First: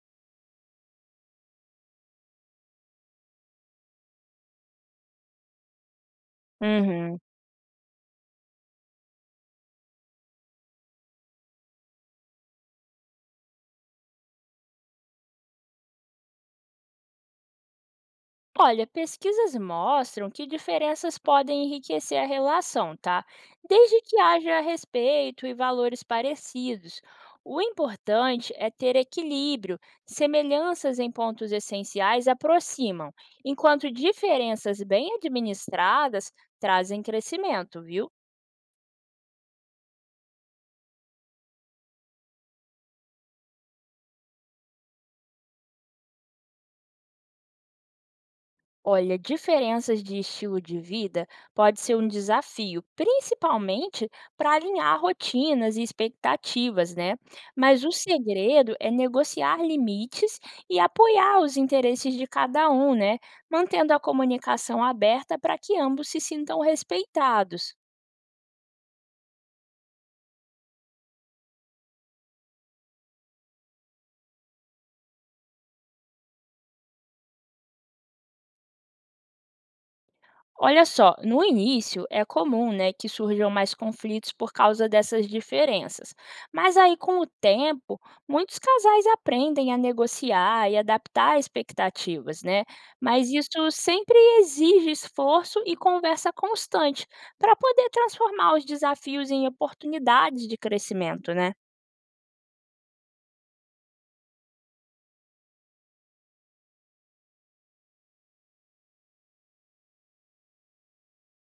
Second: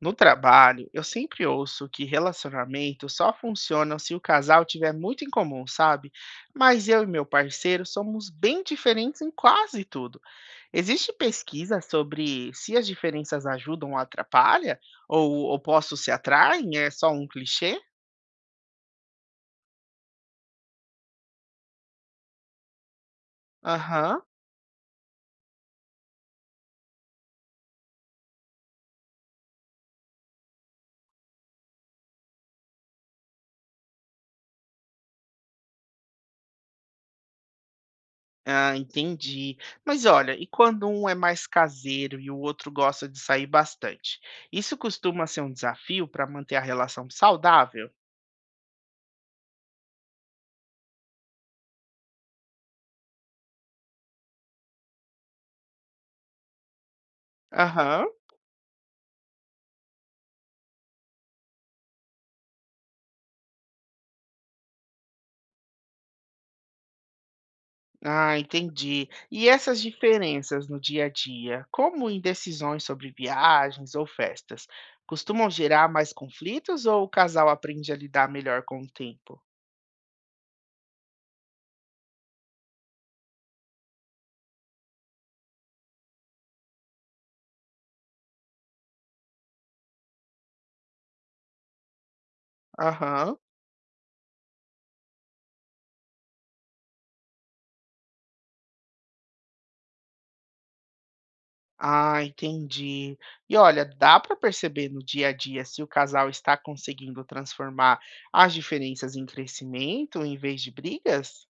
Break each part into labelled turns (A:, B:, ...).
A: No trabalho, eu sempre ouço que relacionamentos só funcionam se o casal tiver muito em comum, sabe? Mas eu e
B: Uhum.
A: meu parceiro somos bem diferentes em quase tudo. Existe pesquisa sobre se as diferenças ajudam ou atrapalham? Ou opostos se atraem? É só um clichê?
B: Olha, pesquisas mostram que diferenças podem enriquecer a relação, tá? Desde que
A: Aham.
B: haja respeito e valores parecidos. O importante é ter equilíbrio. Semelhanças em pontos essenciais aproximam, enquanto diferenças bem administradas trazem crescimento, viu?
A: Ah, entendi. Mas olha, e quando um é mais caseiro e o outro gosta de sair bastante? Isso costuma ser um desafio para manter a relação saudável?
B: Olha, diferenças de estilo de vida pode ser um desafio, principalmente para alinhar rotinas e expectativas, né? Mas o
A: Aham.
B: segredo é negociar limites e apoiar os interesses de cada um, né? Mantendo a comunicação aberta para que ambos se sintam respeitados.
A: Ah, entendi. E essas diferenças no dia a dia, como em decisões sobre viagens ou festas, costumam gerar mais conflitos ou o casal aprende a lidar melhor com o tempo?
B: Olha só, no início é comum, né, que surjam mais conflitos por causa dessas diferenças. Mas aí com o tempo, muitos casais aprendem a negociar e adaptar expectativas, né? Mas
A: Aham.
B: isso sempre exige esforço e conversa constante para poder transformar os desafios em oportunidades de crescimento, né?
A: Ah, entendi. E olha, dá para perceber no dia a dia se o casal está conseguindo transformar as diferenças em crescimento em vez de brigas?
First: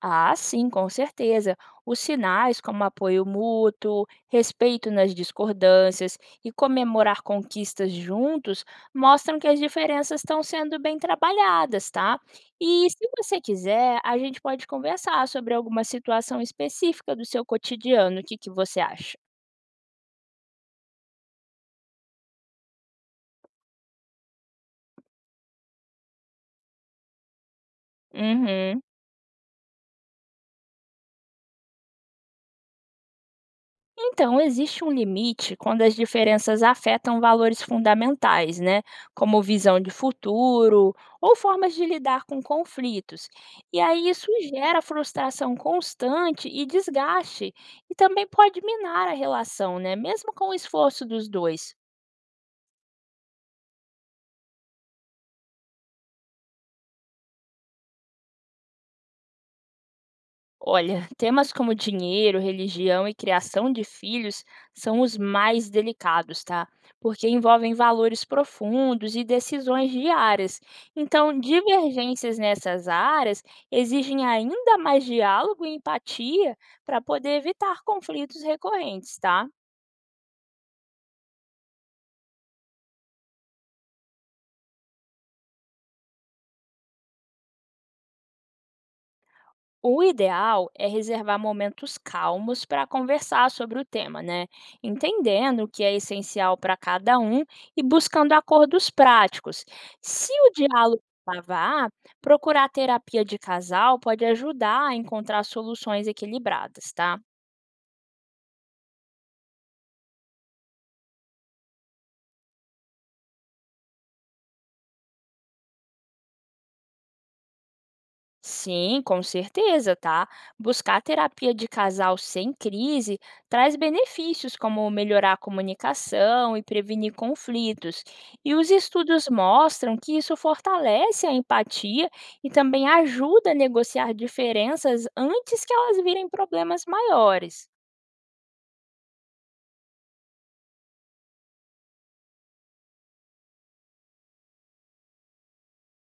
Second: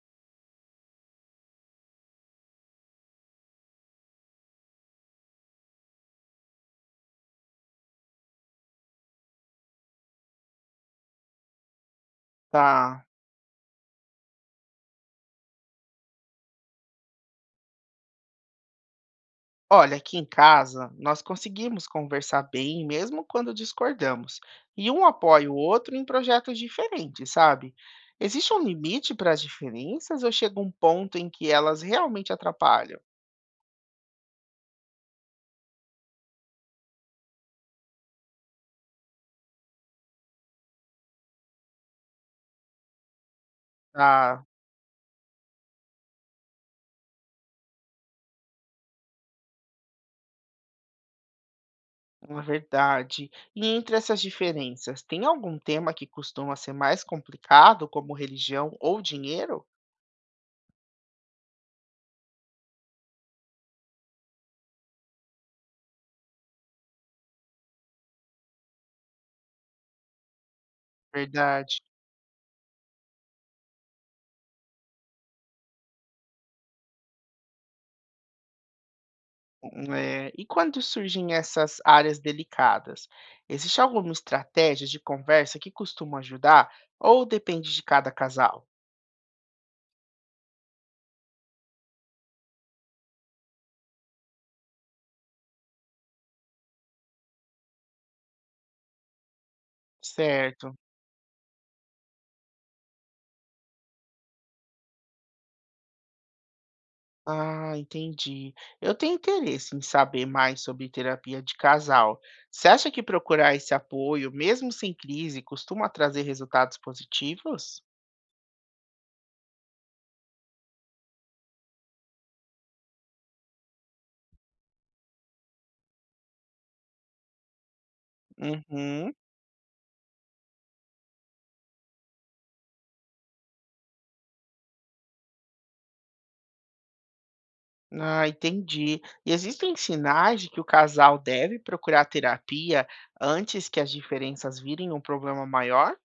B: Ah, sim, com certeza. Os sinais como apoio mútuo, respeito nas discordâncias e comemorar conquistas juntos mostram que as diferenças estão sendo bem trabalhadas, tá? E
A: Tá.
B: se você quiser, a gente pode conversar sobre alguma situação específica do seu cotidiano. O que você acha?
A: Olha, aqui em casa nós conseguimos conversar bem, mesmo quando discordamos, e um apoia o outro em projetos diferentes, sabe? Existe um
B: Uhum.
A: limite para as diferenças ou chega um ponto em que elas realmente atrapalham?
B: Então, existe um limite quando as diferenças afetam valores fundamentais, né? Como visão de futuro ou formas de lidar com conflitos. E aí isso
A: Ah,
B: gera frustração constante e desgaste, e também pode minar a relação, né? Mesmo com o esforço dos dois.
A: na verdade. E entre essas diferenças, tem algum tema que costuma ser mais complicado, como religião ou dinheiro?
B: Olha, temas como dinheiro, religião e criação de filhos são os mais delicados, tá? Porque envolvem valores profundos e decisões diárias. Então,
A: Verdade.
B: divergências nessas áreas exigem ainda mais diálogo e empatia para poder evitar conflitos recorrentes, tá?
A: É, e quando surgem essas áreas delicadas, existe alguma estratégia de conversa que costuma ajudar ou depende de cada casal?
B: O ideal é reservar momentos calmos para conversar sobre o tema, né? Entendendo o que é essencial para cada um e buscando acordos práticos. Se o
A: Certo.
B: diálogo travar, procurar terapia de casal pode ajudar a encontrar soluções equilibradas, tá?
A: Ah, entendi. Eu tenho interesse em saber mais sobre terapia de casal. Você acha que procurar esse apoio, mesmo sem crise, costuma trazer resultados positivos?
B: Sim, com certeza, tá? Buscar terapia de casal sem crise traz benefícios como melhorar a comunicação e prevenir conflitos. E os
A: Uhum.
B: estudos mostram que isso fortalece a empatia e também ajuda a negociar diferenças antes que elas virem problemas maiores.
A: Ah, entendi. E existem sinais de que o casal deve procurar terapia antes que as diferenças virem um problema maior?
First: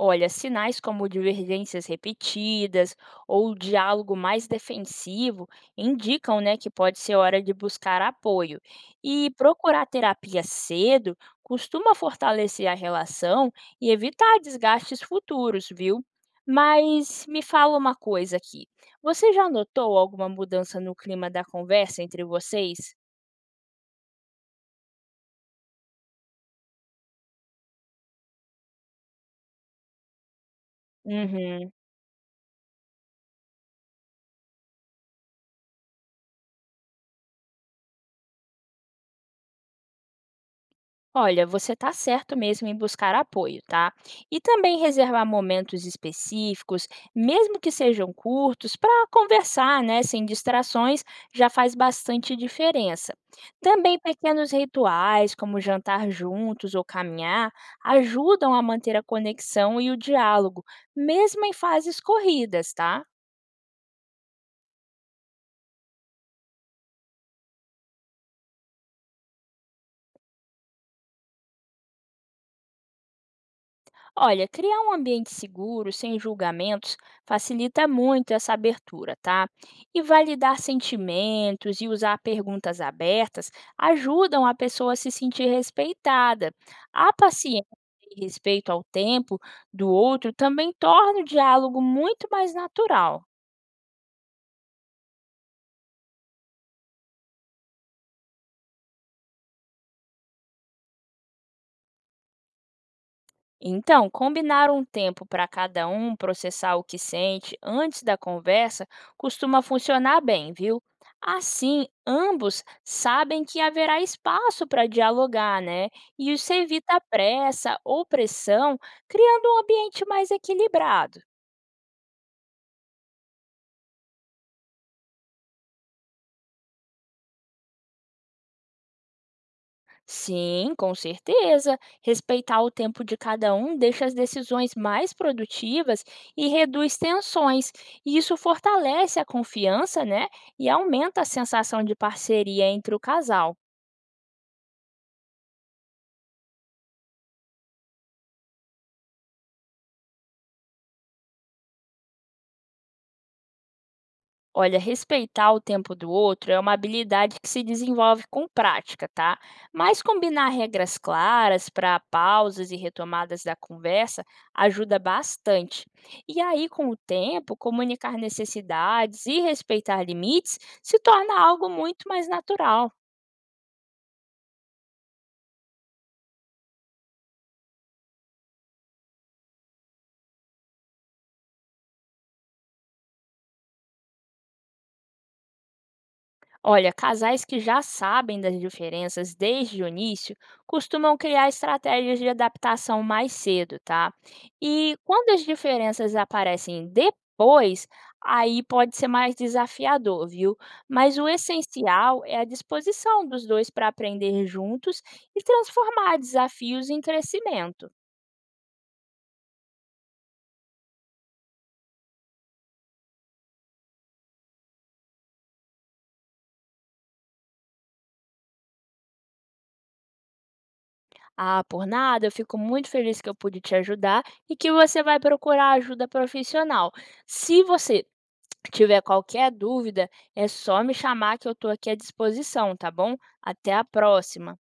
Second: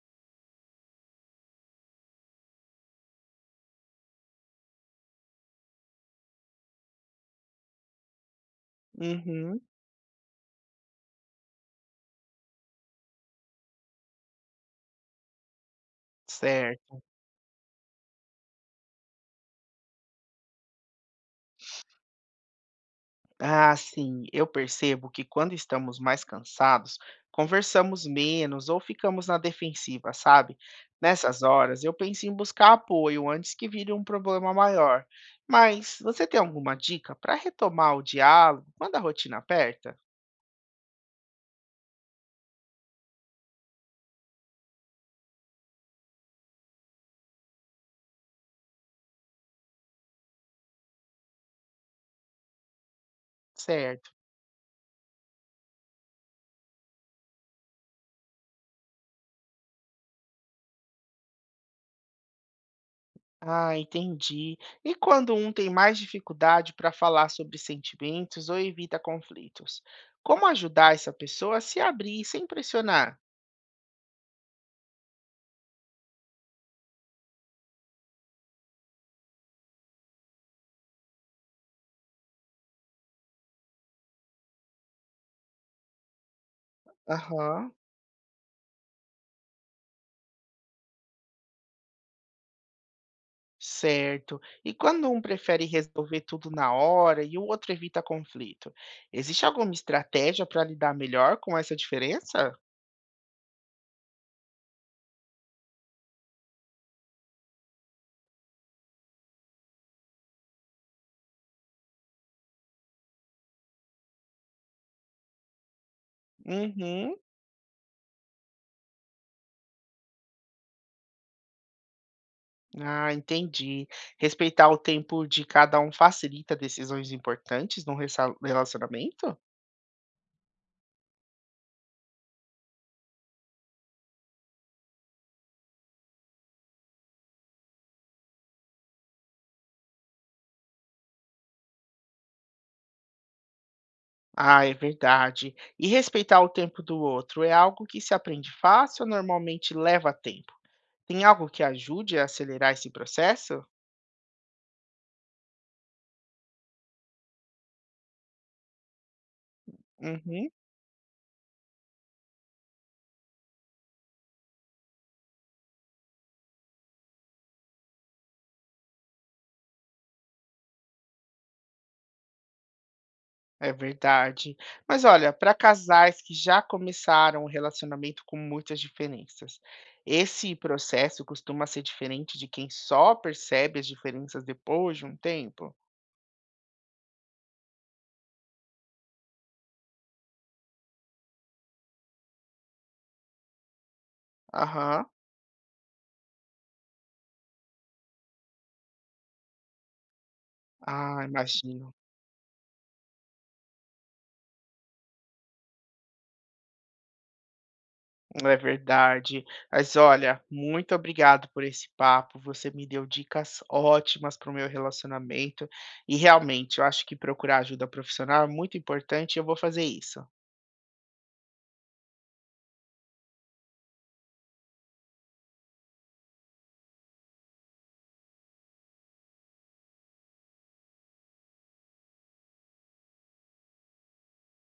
B: Olha, sinais como divergências repetidas ou diálogo mais defensivo indicam, né, que pode ser hora de buscar apoio. E
A: Uhum,
B: procurar terapia cedo costuma fortalecer a relação e evitar desgastes futuros, viu?
A: certo.
B: Mas me fala uma coisa aqui. Você já notou alguma mudança no clima da conversa entre vocês?
A: Ah, sim, eu percebo que quando estamos mais cansados, conversamos menos ou ficamos na defensiva, sabe? Nessas
B: Uhum.
A: horas, eu penso em buscar apoio antes que vire um problema maior. Mas você tem alguma dica para retomar o diálogo quando a rotina aperta?
B: Olha, você está certo mesmo em buscar apoio, tá? E também reservar momentos específicos, mesmo que sejam curtos, para conversar, né, sem distrações, já faz bastante diferença. Também
A: Certo.
B: pequenos rituais, como jantar juntos ou caminhar, ajudam a manter a conexão e o diálogo, mesmo em fases corridas, tá?
A: Ah, entendi. E quando um tem mais dificuldade para falar sobre sentimentos ou evita conflitos, como ajudar essa pessoa a se abrir sem pressionar?
B: Olha, criar um ambiente seguro, sem julgamentos, facilita muito essa abertura, tá? E validar sentimentos e usar perguntas abertas ajudam a pessoa a se sentir respeitada. A paciência
A: Aham,
B: e respeito ao tempo do outro também torna o diálogo muito mais natural.
A: certo. E quando um prefere resolver tudo na hora e o outro evita conflito, existe alguma estratégia para lidar melhor com essa diferença?
B: Então, combinar um tempo para cada um processar o que sente antes da conversa costuma funcionar bem, viu? Assim, ambos sabem que haverá espaço para dialogar, né? E isso evita
A: Uhum.
B: pressa ou pressão, criando um ambiente mais equilibrado.
A: Ah, entendi. Respeitar o tempo de cada um facilita decisões importantes num relacionamento?
B: Sim, com certeza. Respeitar o tempo de cada um deixa as decisões mais produtivas e reduz tensões. E isso fortalece a confiança, né? E aumenta a sensação de parceria entre o casal.
A: Ah, é verdade. E respeitar o tempo do outro é algo que se aprende fácil ou normalmente leva tempo? Tem algo que ajude a acelerar esse processo?
B: Olha, respeitar o tempo do outro é uma habilidade que se desenvolve com prática, tá? Mas
A: Uhum,
B: combinar regras claras para pausas e retomadas da conversa ajuda bastante. E aí, com o tempo, comunicar necessidades e respeitar limites se torna algo muito mais natural.
A: é verdade. Mas olha, para casais que já começaram o relacionamento com muitas diferenças, esse processo costuma ser diferente de quem só percebe as diferenças depois de um tempo?
B: Olha, casais que já sabem das diferenças desde o início costumam criar estratégias de adaptação mais cedo, tá? E
A: Aham.
B: quando as diferenças aparecem depois, aí pode ser mais desafiador, viu? Mas
A: Ah,
B: o
A: imagino.
B: essencial é a disposição dos dois para aprender juntos e transformar desafios em crescimento.
A: É verdade. Mas olha, muito obrigado por esse papo. Você me deu dicas ótimas para o meu relacionamento. E realmente, eu acho que procurar ajuda profissional é muito importante e eu vou fazer isso.
B: Ah, por nada, eu fico muito feliz que eu pude te ajudar e que você vai procurar ajuda profissional. Se você tiver qualquer dúvida, é só me chamar que eu estou aqui à disposição, tá bom? Até a próxima.